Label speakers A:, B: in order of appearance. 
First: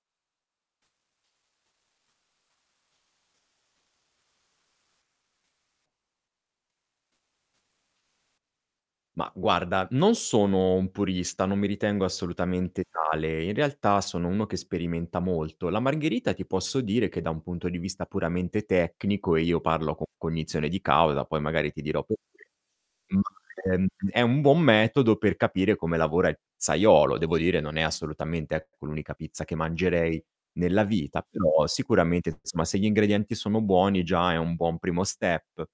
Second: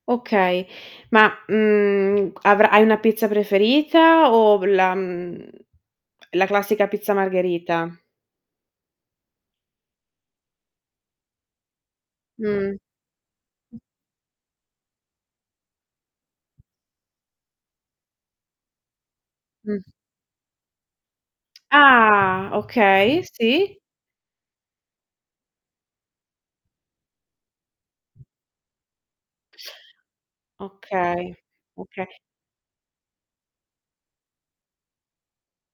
A: Okay. Ma mhmm, avra hai una pizza preferita o la mhmm, la classica pizza margherita?
B: Ma guarda, non sono un purista, non mi ritengo
A: Mh.
B: assolutamente tale. In realtà sono uno che sperimenta molto. La margherita ti posso dire che da un punto di vista puramente tecnico e io
A: Mh.
B: parlo con cognizione di causa, poi magari ti dirò perché,
A: Ah,
B: ma
A: okay, sì.
B: è è un buon metodo per capire come lavora il pizzaiolo. Devo dire, non è assolutamente, ecco, l'unica pizza che mangerei nella vita,
A: Okay,
B: però
A: okay
B: sicuramente insomma se gli ingredienti sono buoni già è un buon primo step.